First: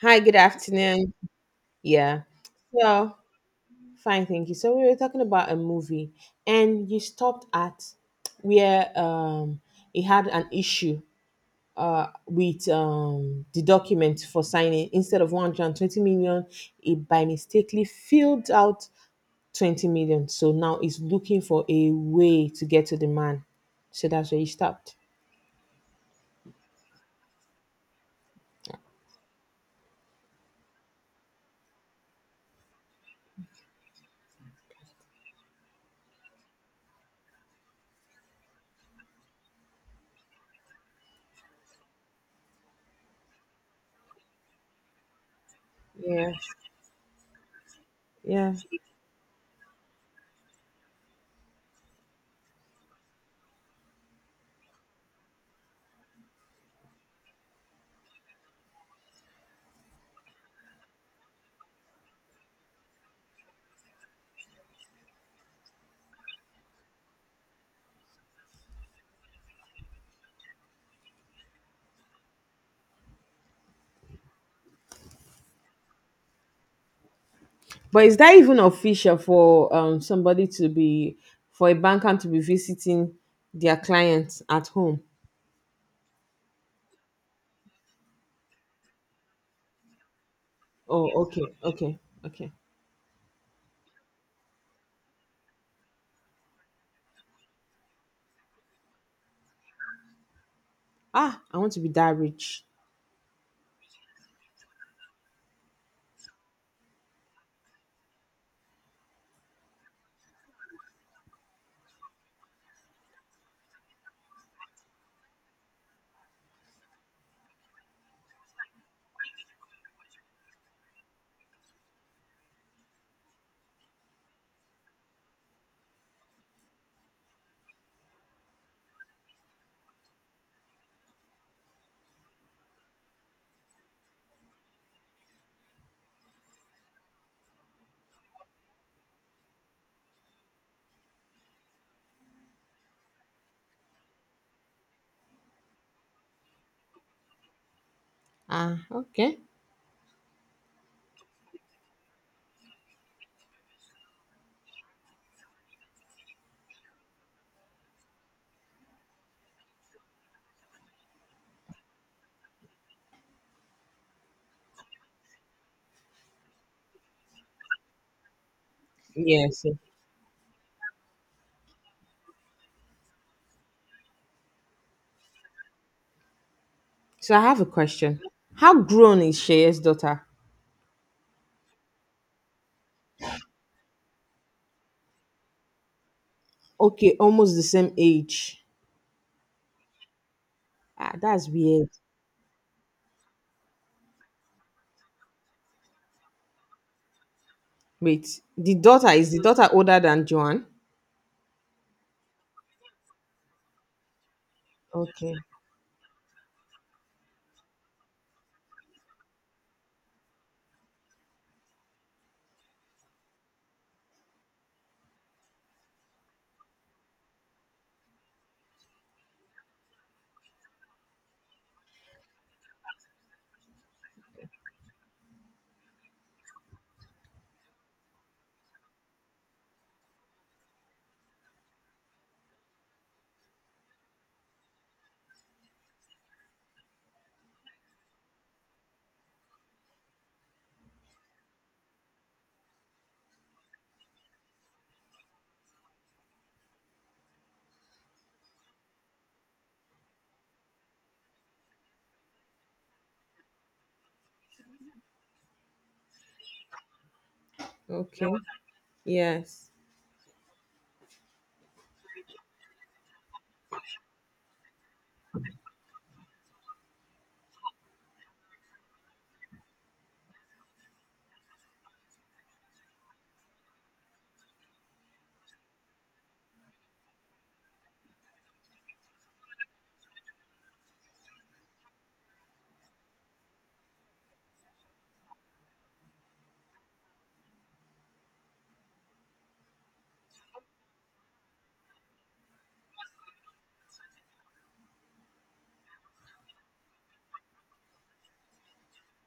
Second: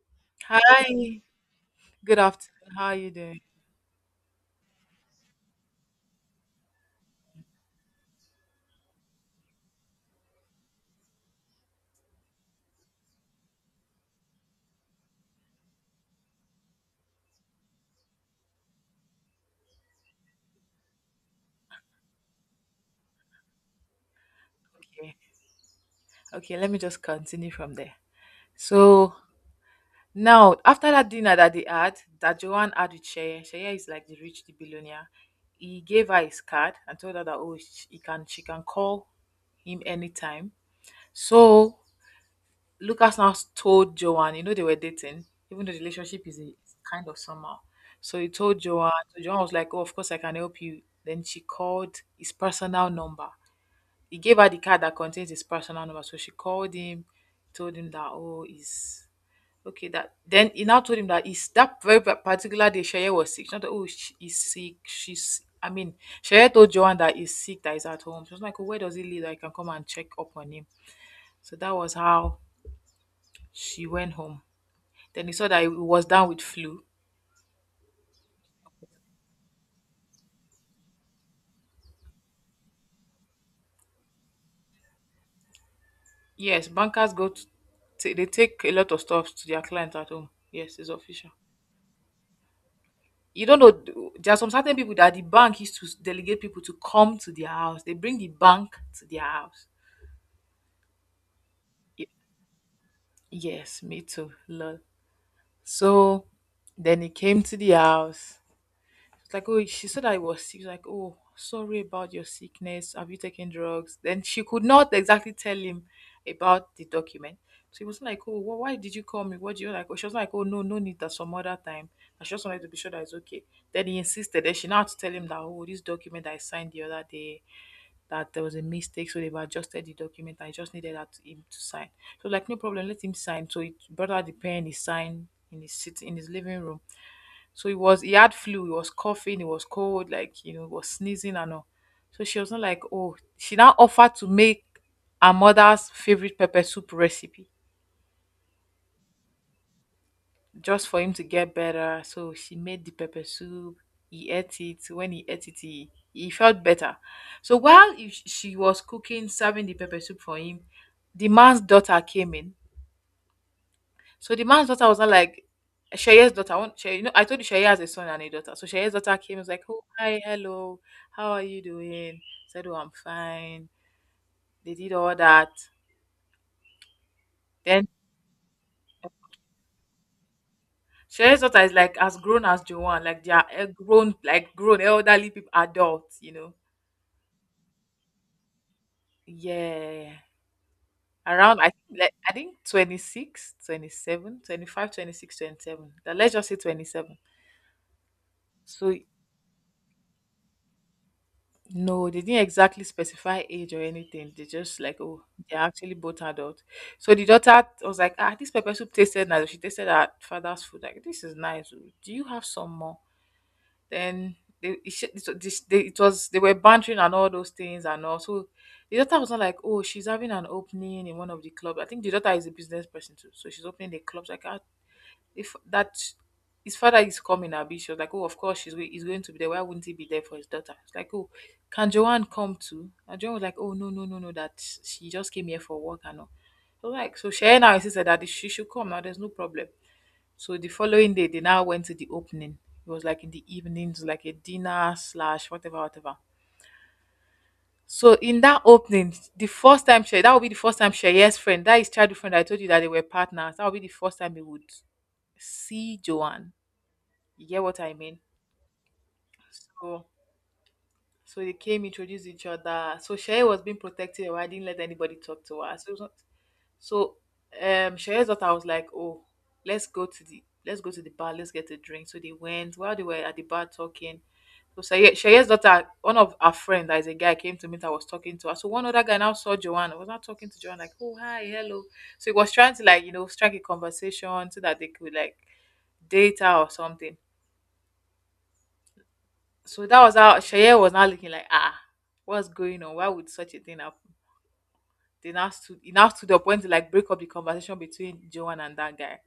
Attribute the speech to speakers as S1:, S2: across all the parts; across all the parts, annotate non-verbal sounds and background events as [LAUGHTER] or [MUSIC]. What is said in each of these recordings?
S1: Hi, good afternoon.
S2: Hi, good
S1: Yeah.
S2: afternoon. How are you
S1: So,
S2: doing?
S1: fine, thank you. So, we were talking about a movie and you stopped at where it had an issue with the document for signing instead of 120 million, it by mistakenly filled out 20 million. So now it's looking for a way to get to the man. So that's where he stopped.
S2: Okay, okay, let me just continue from there. So now, after that dinner that they had, that Joanne had with Sheye, Sheye is like the billionaire. He gave her his card and told her that oh, she can call him anytime. So Lucas now told Joanne, they were dating, even though the relationship
S1: Yeah.
S2: is is kind of somehow. So he
S1: Yeah.
S2: told Joanne, so Joanne was like, oh, of course I can help you. Then she called his personal number. He gave her the card that contains his personal number. So she called him, told him that oh, he's okay. That then he now told him that he's that very particular day Sheye was sick. She thought, oh, he's sick. She's I mean, Sheye told Joanne that he's sick, that he's at home. She was like, oh, where does he live? I can come and check up on him. So that was how she went home. Then he saw that he was down with flu.
S1: But is that even official for somebody to be for a banker to be visiting their clients at home?
S2: Yes, bankers they take a lot of stuff to their clients at home. Yes, it's
S1: Oh, yes.
S2: official.
S1: Okay, okay, okay.
S2: You don't know there are some certain people that the bank used to delegate people to come to their house. They bring the bank to their house.
S1: Ah, I want to be
S2: Y-
S1: that rich.
S2: yes, me too, lol. So then he came to the house. It's like, oh, she said I was sick. She's like, oh, sorry about your sickness. Have you taken drugs? Then she could not exactly tell him about the document. So he was like, oh, why did you call me? What do you like? She was like, oh, no, no need. That's some other time. I just wanted to be sure that it's okay. Then he insisted. Then she now had to tell him that, oh, this document I signed the other day, that there was a mistake, so they've adjusted the document. I just needed that him to sign. So like, no problem, let him sign. So he brought out the pen, he signed in his living room. So he had flu, he was coughing, he was cold, like, he was sneezing and all. So she was not like, oh, she now offered to make her mother's favorite pepper soup recipe
S1: Ah, okay.
S2: just for him to get better. So she made the pepper soup. He ate it. When he ate it, he felt better. So while she was cooking, serving the pepper soup for him, the man's daughter came in. So the man's daughter was not like Shaye's daughter. I want Shaye, you know, I told you Shaye has a son and a daughter. So Shaye's daughter came, was
S1: Yes.
S2: like,
S1: Yes.
S2: oh, hi, hello, how are you doing? Said, oh, I'm fine. They did all that.
S1: So I have a
S2: Then
S1: question. How grown is Sheya's daughter?
S2: Shaye's daughter is like as grown as Joanne, like they are grown, like grown elderly people, adults.
S1: Okay, almost the same age.
S2: Yeah.
S1: Ah, that's
S2: Around I
S1: weird.
S2: think I think 26, twenty then let's just say 27.
S1: Wait, the
S2: So
S1: daughter is the daughter older than Joanne?
S2: no, they didn't exactly specify age or anything. They just like, oh,
S1: Okay.
S2: they're actually both adult. So the daughter was like, ah, this pepper soup tasted nice. She tasted her father's food. Like, this is nice. Oh. Do you have some more? Then they, it, sh- it, this- they, it was they were bantering and all those things and all. So the daughter was not like, oh, she's having an opening in one of the clubs. I think the daughter is a business person too, so she's opening the clubs. Like, ah, if that his father is coming, I'll be sure. Like, oh, of course, he's going to be there. Why wouldn't he be there for his daughter? It's like, oh, can Joanne come too? And Joanne was like, oh, no, no, no, no, that she just came here for work and all. So, like, so Sharon now insisted that she should come now. There's no problem. So the following day, they now went to the opening. It was like in the evenings, like a dinner slash whatever, whatever. So in that opening, the first time Shay, that will be the first time Shay's friend, that is childhood friend, I told you that they were partners. That will be the first time he would see Joanne. You get what I mean?
S1: Okay. Yes.
S2: So so they came, introduced each other. So Shay was being protective. I didn't let anybody talk to her. So so Shay's daughter was like, oh, let's go to the bar, let's get a drink. So they went while they were at the bar talking. So Shaye's daughter, one of our friend that is a guy, came to meet her, was talking to her. So one other guy now saw Joanna, was not talking to Joanna, like, oh, hi, hello. So he was trying to, like, strike a conversation so that they could, like, date her or something. So that was how Shaye was now looking like, ah, what's going on? Why would such a thing happen? He now stood up when to like break up the conversation between Joan and that guy.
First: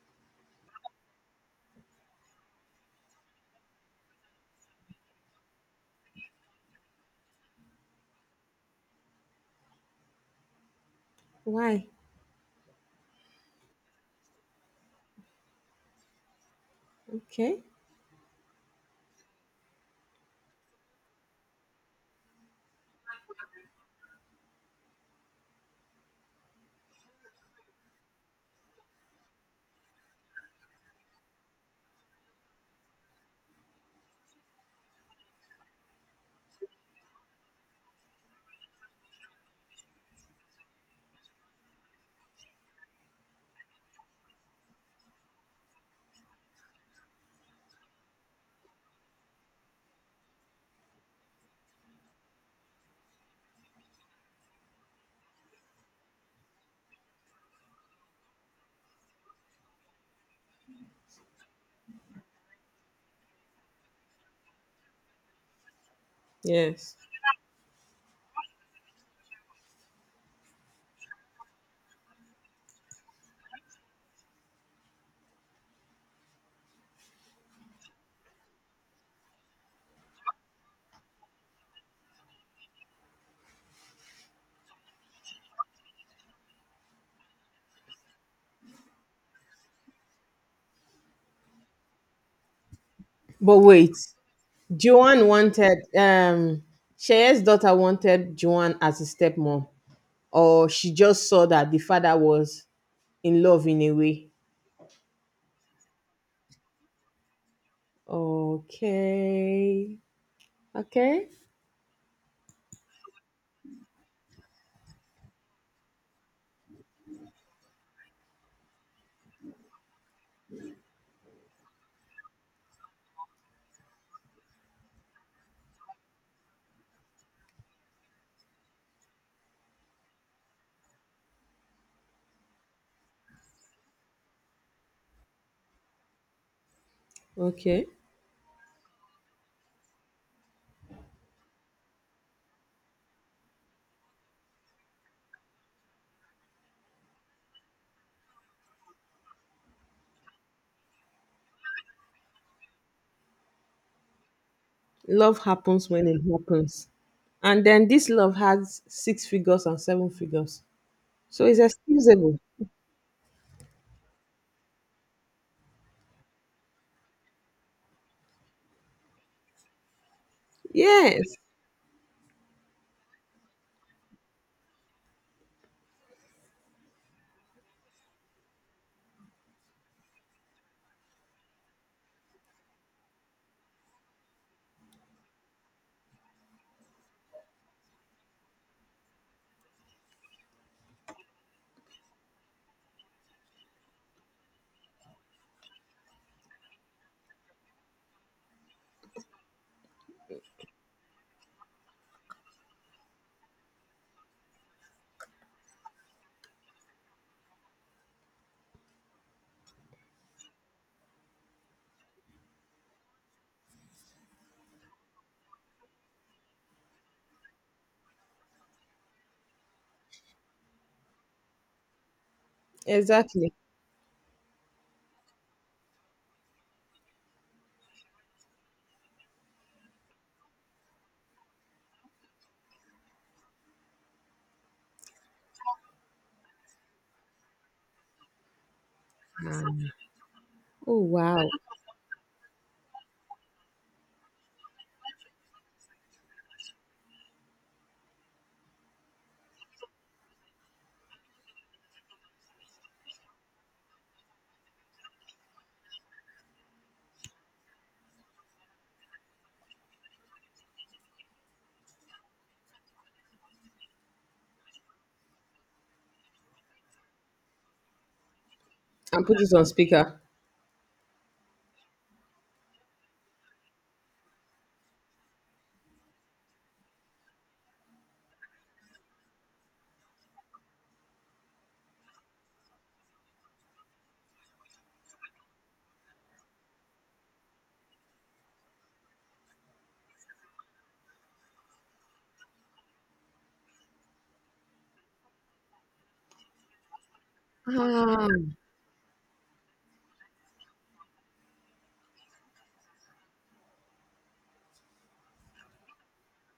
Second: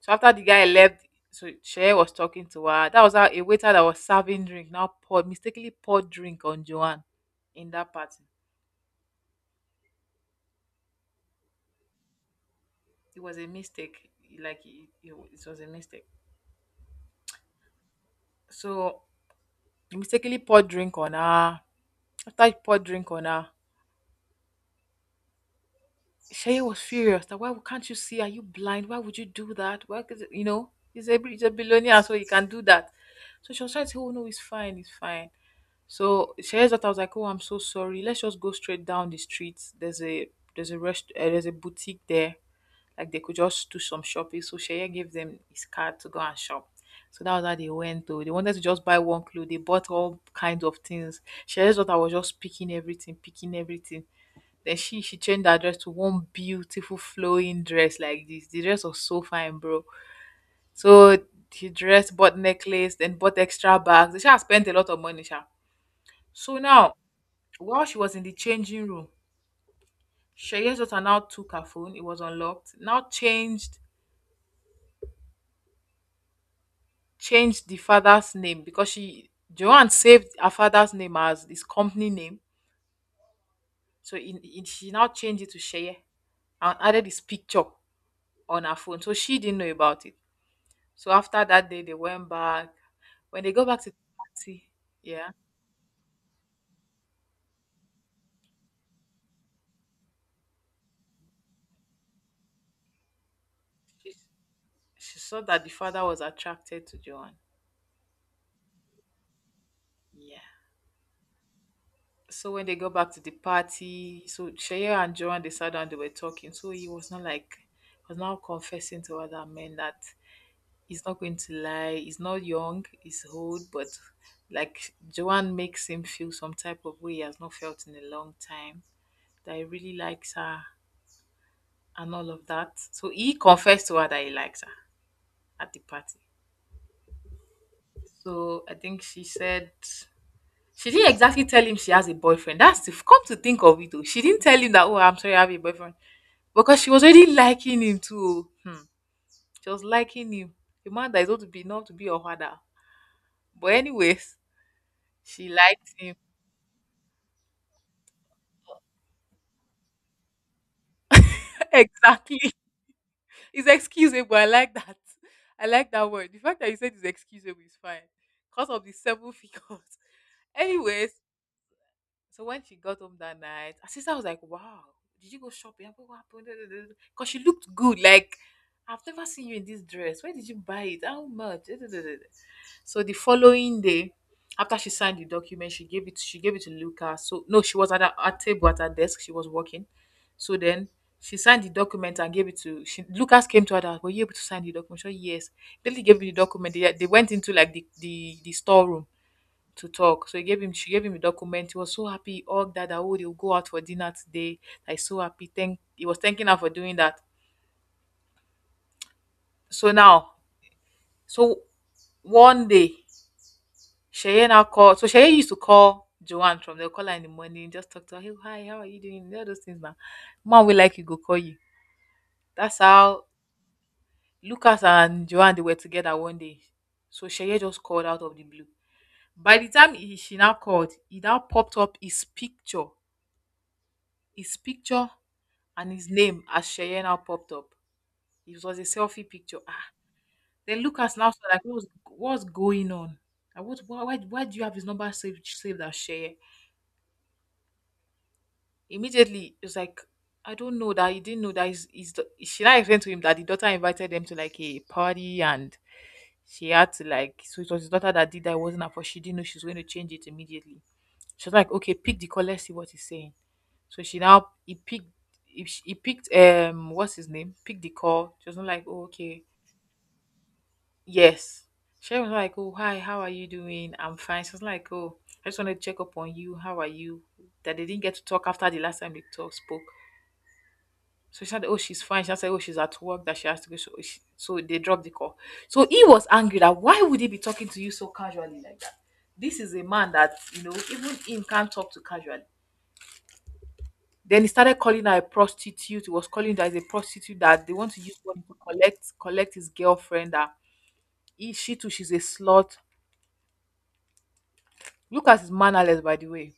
S2: So after the guy left, so Shaye was talking to her. That was how a waiter that was serving drink now poured mistakenly poured drink on Joan in that party.
S1: Why?
S2: It was a mistake. Like it was a mistake.
S1: Okay.
S2: So he mistakenly poured drink on her. After he poured drink on her, Shay was furious that why can't you see? Are you blind? Why would you do that? Why could you know he's a billionaire, so he can do that. So she was trying to say, oh no, it's fine, it's fine. So Shay's daughter was like, oh, I'm so sorry. Let's just go straight down the street. There's a boutique there. Like they could just do some shopping. So Shay gave them his card to go and shop. So that was how they went though. They wanted to just buy one clothes. They bought all kinds of things. Shay's daughter was just picking everything, picking everything. Then she changed her dress to one beautiful flowing dress like this. The dress was so fine, bro. So she dressed, bought necklace, then bought extra bags. She had spent a lot of money, sha. So
S1: Yes.
S2: now, while she was in the changing room, Sheye's daughter now took her phone. It was unlocked. Now changed the father's name because she Joanne saved her father's name as his company name. So she now changed it to Sheye and added his picture on her phone. So she didn't know about it. So after that day, they went back. When they
S1: But
S2: go back to
S1: wait.
S2: the party,
S1: Joanne
S2: yeah,
S1: wanted, um, Shey's daughter wanted Joanne as a stepmom, or she just saw that the father was in love in a
S2: she,
S1: way.
S2: she saw that the father was attracted to Joan.
S1: Okay.
S2: Yeah.
S1: Okay.
S2: So when they go back to the party, so Shea and Joan they sat down, they were talking. So he was not like was now confessing to other men that he's not going to lie, he's not young, he's old, but like Joan makes him feel some type of way he has not felt in a long time. That he really likes her and all of that. So he confessed to her that he likes her at the party.
S1: Okay.
S2: So I think she said she didn't exactly tell him she has a boyfriend. That's the come to think of it. Though. She didn't tell him that, oh, I'm sorry, I have a boyfriend. Because she was already liking him too. Hmm. She was liking him. A man that is going to be not to be your father. But anyways,
S1: Love
S2: she
S1: happens
S2: liked
S1: when
S2: him.
S1: it happens. And then this love has six figures and seven figures. So it's
S2: [LAUGHS]
S1: excusable.
S2: Exactly. It's excusable. I like that. I like that word. The fact that you said it's excusable is fine. Because of the seven figures. [LAUGHS] Anyways,
S1: Yes,
S2: so when she got home that night, her sister was like, wow, did you go shopping? I go, what happened? Because she looked good. Like, I've never seen you in this dress. Where did you buy it? How much? [LAUGHS] So the following day, after she signed the document, she gave it to Luca. So no, she was at her table at her desk. She was working. So then she signed the document and gave it to Lucas came to her that were you able to sign the document? She said, yes. Then he gave me the document. They went into like the storeroom to talk. So she gave him a document. He was so happy. He hugged her that oh, they'll go out for dinner today. Like so happy. Thank he was thanking her for doing that. So now, so one day, Cheyenne now called. So Cheyenne used to call Joanne from the caller in the morning, just talk to her. Hey, hi, how are you doing? All those things now. Mom will like you, go call you. That's how
S1: exactly.
S2: Lucas and Joanne they were together one day. So Cheyenne just called out of the blue. By the time she now called, he now popped up his picture. His picture and his name as Cheyenne now popped up. It was a selfie picture. Ah.
S1: Ah.
S2: Then
S1: Oh,
S2: Lucas now
S1: wow.
S2: said, like, what's going on? Like, what, why do you have his number saved as Cheyenne? Immediately, it was like, I don't know that he didn't know that she now explained to him that the daughter invited them to like a party and she had to like, so it was his daughter that did that. It wasn't her fault. She didn't know she was going to change it immediately. She was like, okay, pick the call. Let's see what he's saying. So he picked, he picked, what's his name? Picked the call. She was not like, oh,
S1: And put
S2: okay.
S1: it on speaker.
S2: Yes. She was like, oh, hi, how are you doing? I'm fine. She was like, oh, I just wanted to check up on you. How are you? That they didn't get to talk after the last time they talk spoke. So she said, oh, she's fine. She said, oh, she's at work, that she has to go. So, so they dropped the call. So he was angry that why would he be talking to you so casually like that? This is a man that, you know, even him can't talk to casually. Then he started calling her a prostitute. He was calling her as a prostitute, that they want to use
S1: Ah.
S2: money to collect his girlfriend. That she too, she's a slut. Lucas is mannerless, by the way.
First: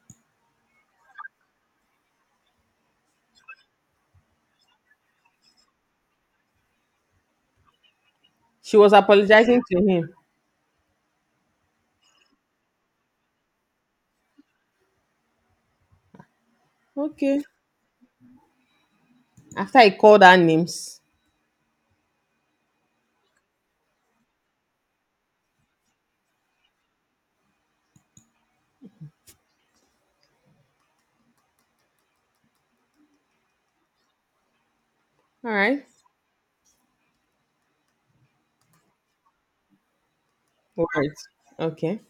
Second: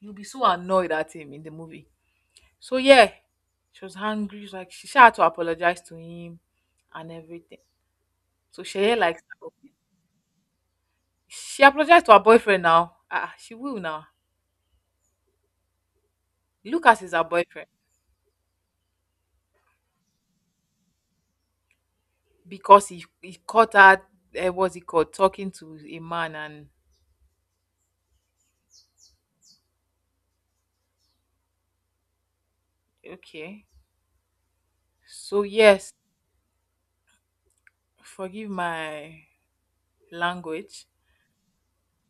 S2: You'll be so annoyed at him in the movie. So yeah, she was angry. She sha had to apologize to him and everything. So
S1: She was
S2: Sheye likes her.
S1: apologizing to him.
S2: She apologized to her boyfriend now. Ah, she will now. Lucas is her
S1: Okay.
S2: boyfriend
S1: After I called her names.
S2: because he caught her. What's he called? Talking to a man and okay. So
S1: All right.
S2: yes, forgive my language.
S1: Words. Okay.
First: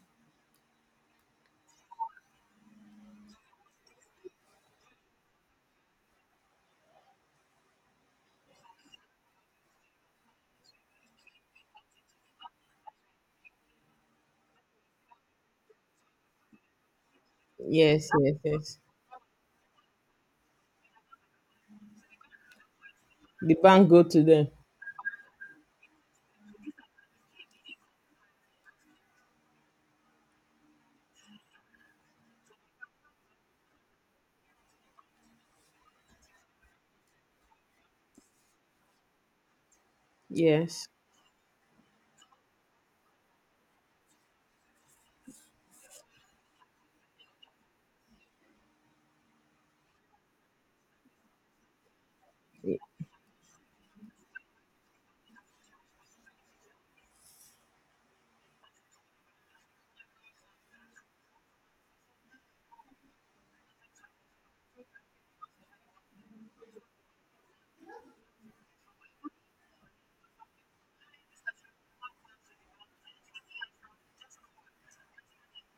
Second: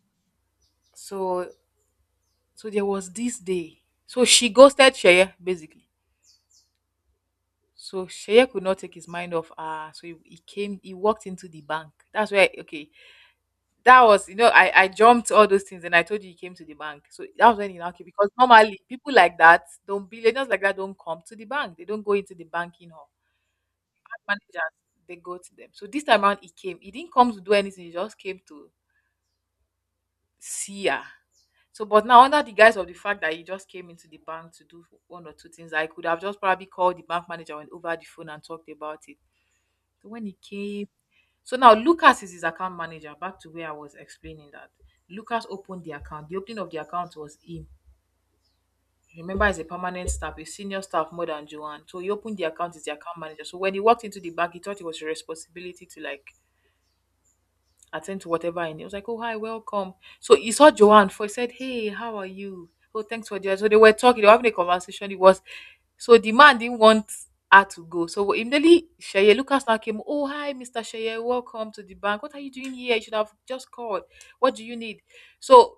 S2: So there was this day. So she ghosted Sheye basically. So Sheye could not take his mind off her. So he came, he walked into the bank. That's where, okay, that was, you know, I jumped all those things and I told you he came to the bank. So that was when he now came,
S1: Yes,
S2: because
S1: yes, yes.
S2: normally people like that don't, billionaires like that don't come to the bank. They don't go into the banking hall.
S1: The bank go to
S2: Bank
S1: them.
S2: Managers, they go to them. So this time around he came. He didn't come to do anything. He just came to see her. So, but now under the guise of the fact that he just came into the bank to do one or two things, I could have just probably called the bank manager and over the phone and talked about it. So when he
S1: Yes.
S2: came, so now Lucas is his account manager. Back to where I was explaining that Lucas opened the account. The opening of the account was him. Remember, he's a permanent staff, a senior staff more than Joanne. So he opened the account as the account manager. So when he walked into the bank, he thought it was his responsibility to like attend to whatever, and he was like, oh hi, welcome. So he saw Joanne for he said, hey, how are you? Oh, thanks for the so they were talking, they were having a conversation. It was so the man didn't want her to go. So immediately Sheye Lucas now came, oh hi, Mr. Sheye, welcome to the bank. What are you doing here? You should have just called. What do you need? So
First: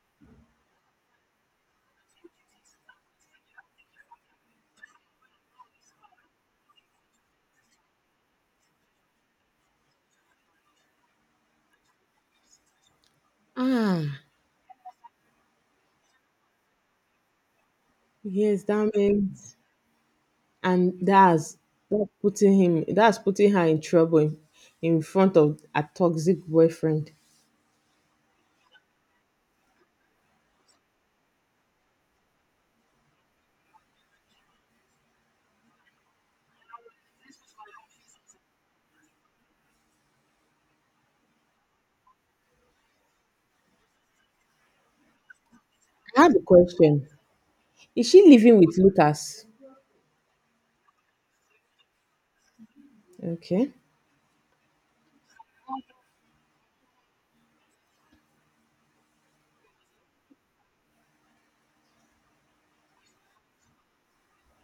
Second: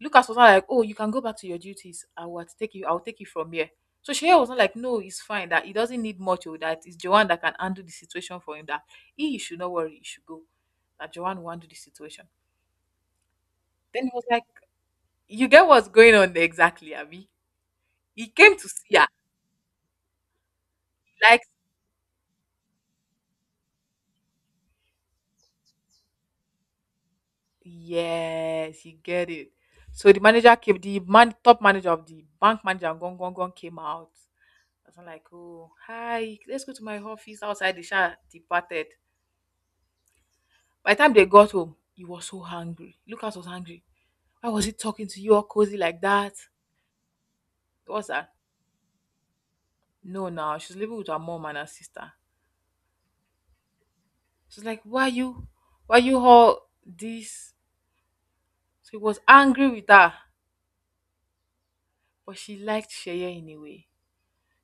S2: Lucas was not like, oh, you can go back to your duties. I'll take you from here. So Sheye was not like, no, it's fine, that he doesn't need much, or that it's Joanne that can handle the situation for him, that he should not worry, he should go. That Joanne will handle the situation. Then he was
S1: Ah,
S2: like, you get what's going on there exactly, Abby. He came
S1: yes,
S2: to
S1: that
S2: see her.
S1: means and
S2: Like
S1: that's putting him that's putting her in trouble in front of a toxic boyfriend.
S2: Yes, you get it. So the manager came, the man, top manager of the bank manager, came out. I was like, oh, hi, let's go to my office outside. The shower departed. By the time they got home, he was so hungry. Lucas was hungry. Why was he talking to you all cozy like
S1: I
S2: that?
S1: have a question. Is
S2: What's
S1: she
S2: that?
S1: living with Lucas?
S2: No, now she's living with her mom and her sister.
S1: Okay.
S2: She's like, why you all this? So he was angry with her, but she liked Sheye anyway.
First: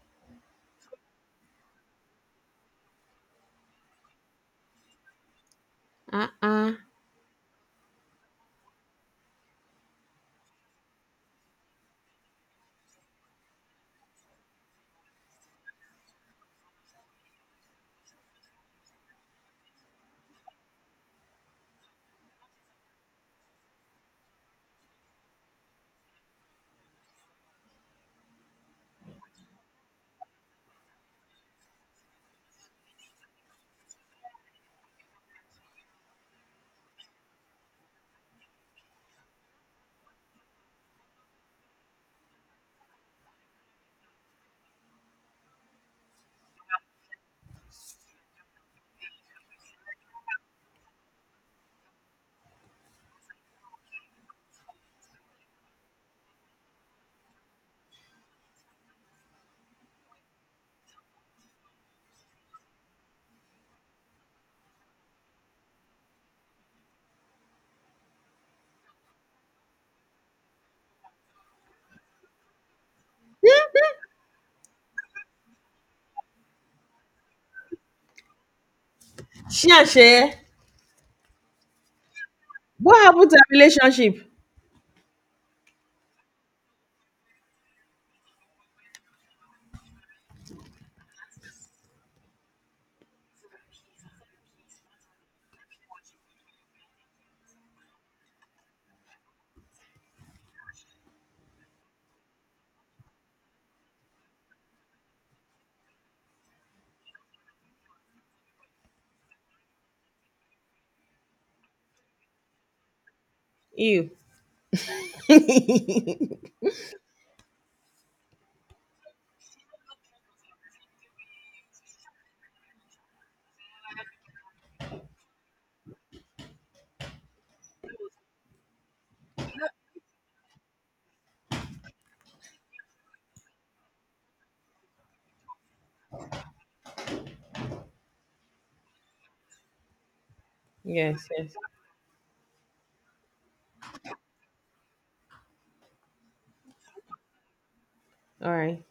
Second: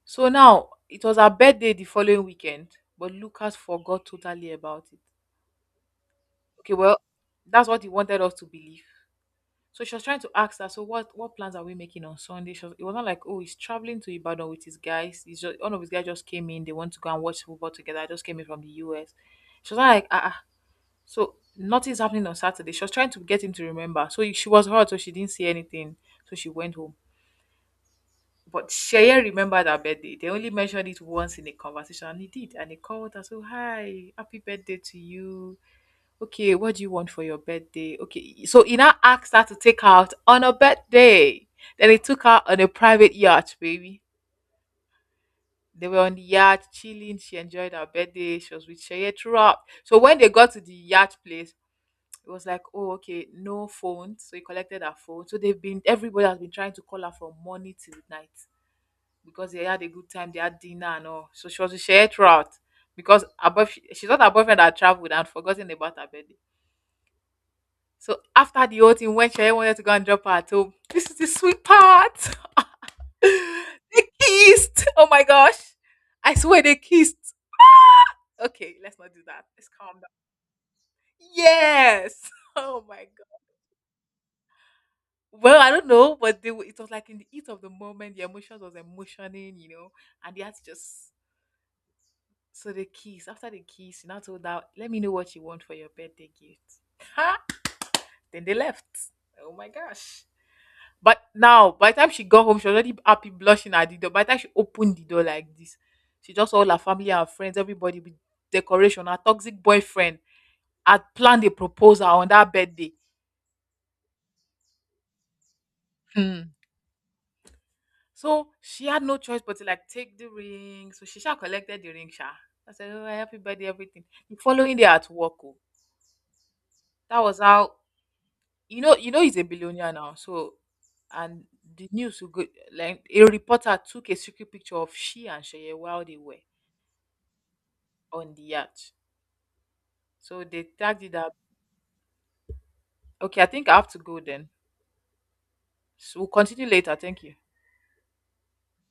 S2: So now it was her birthday the following weekend, but Lucas forgot totally about it.
S1: Uh-uh.
S2: Okay, well, that's what he wanted us to believe. So she was trying to ask her, so what plans are we making on Sunday? It was not like, oh, he's traveling to Ibadan with his guys. He's just one of his guys just came in. They want to go and watch football together. I just came in from the US. She was like, ah, ah. So nothing's happening on Saturday. She was trying to get him to remember. So she was hurt, so she didn't see anything. So she went home. But Sheye remembered her birthday. They only mentioned it once in a conversation, and he did. And he called her, so, hi, happy birthday to you. Okay, what do you want for your birthday? Okay, so he now asked her to take her out on her birthday. Then he took her on a private yacht, baby. They were on the yacht chilling. She enjoyed her birthday. She was with Sheye throughout. So when they got to the yacht place, it was like, oh, okay, no phone. So he collected her phone. Everybody has been trying to call her from morning till night because they had a good time. They had dinner and all. So she was with Sheye throughout, because she thought her boyfriend had traveled and forgotten about her birthday. So after the whole thing, when Sheye wanted to go and drop her at home, [LAUGHS] this is the sweet part. [LAUGHS] They kissed. Oh my gosh. I swear they kissed. Okay, let's not do that. Let's
S1: She and
S2: calm
S1: Shay.
S2: down. Yes. [LAUGHS] Oh
S1: What
S2: my
S1: happened to
S2: god.
S1: her relationship?
S2: Well, I don't know, but they were, it was like in the heat of the moment, the emotions was emotioning, you know, and they had to just So they kiss. After the kiss, you Sina told her, let me know what you want for your birthday gift. Ha! Then they left. Oh my gosh. But now, by the time she got home, she was already happy, blushing at the door. By the time she opened the door like this, she just all her family and friends, everybody with decoration. Her toxic boyfriend had planned a proposal on that birthday.
S1: You.
S2: Hmm. So she had no choice but to like take the ring. So she sha collected the ring, sha. I said, oh, happy birthday, everything. The following day at work, oh, that was how, you know, he's a billionaire now, so and the news will go, like a reporter took a secret picture of she and Sheye while they were on the yacht, so they tagged it
S1: Yes,
S2: up.
S1: yes.
S2: Okay, I think I have to go then, so we'll continue later. Thank you.
S1: All right.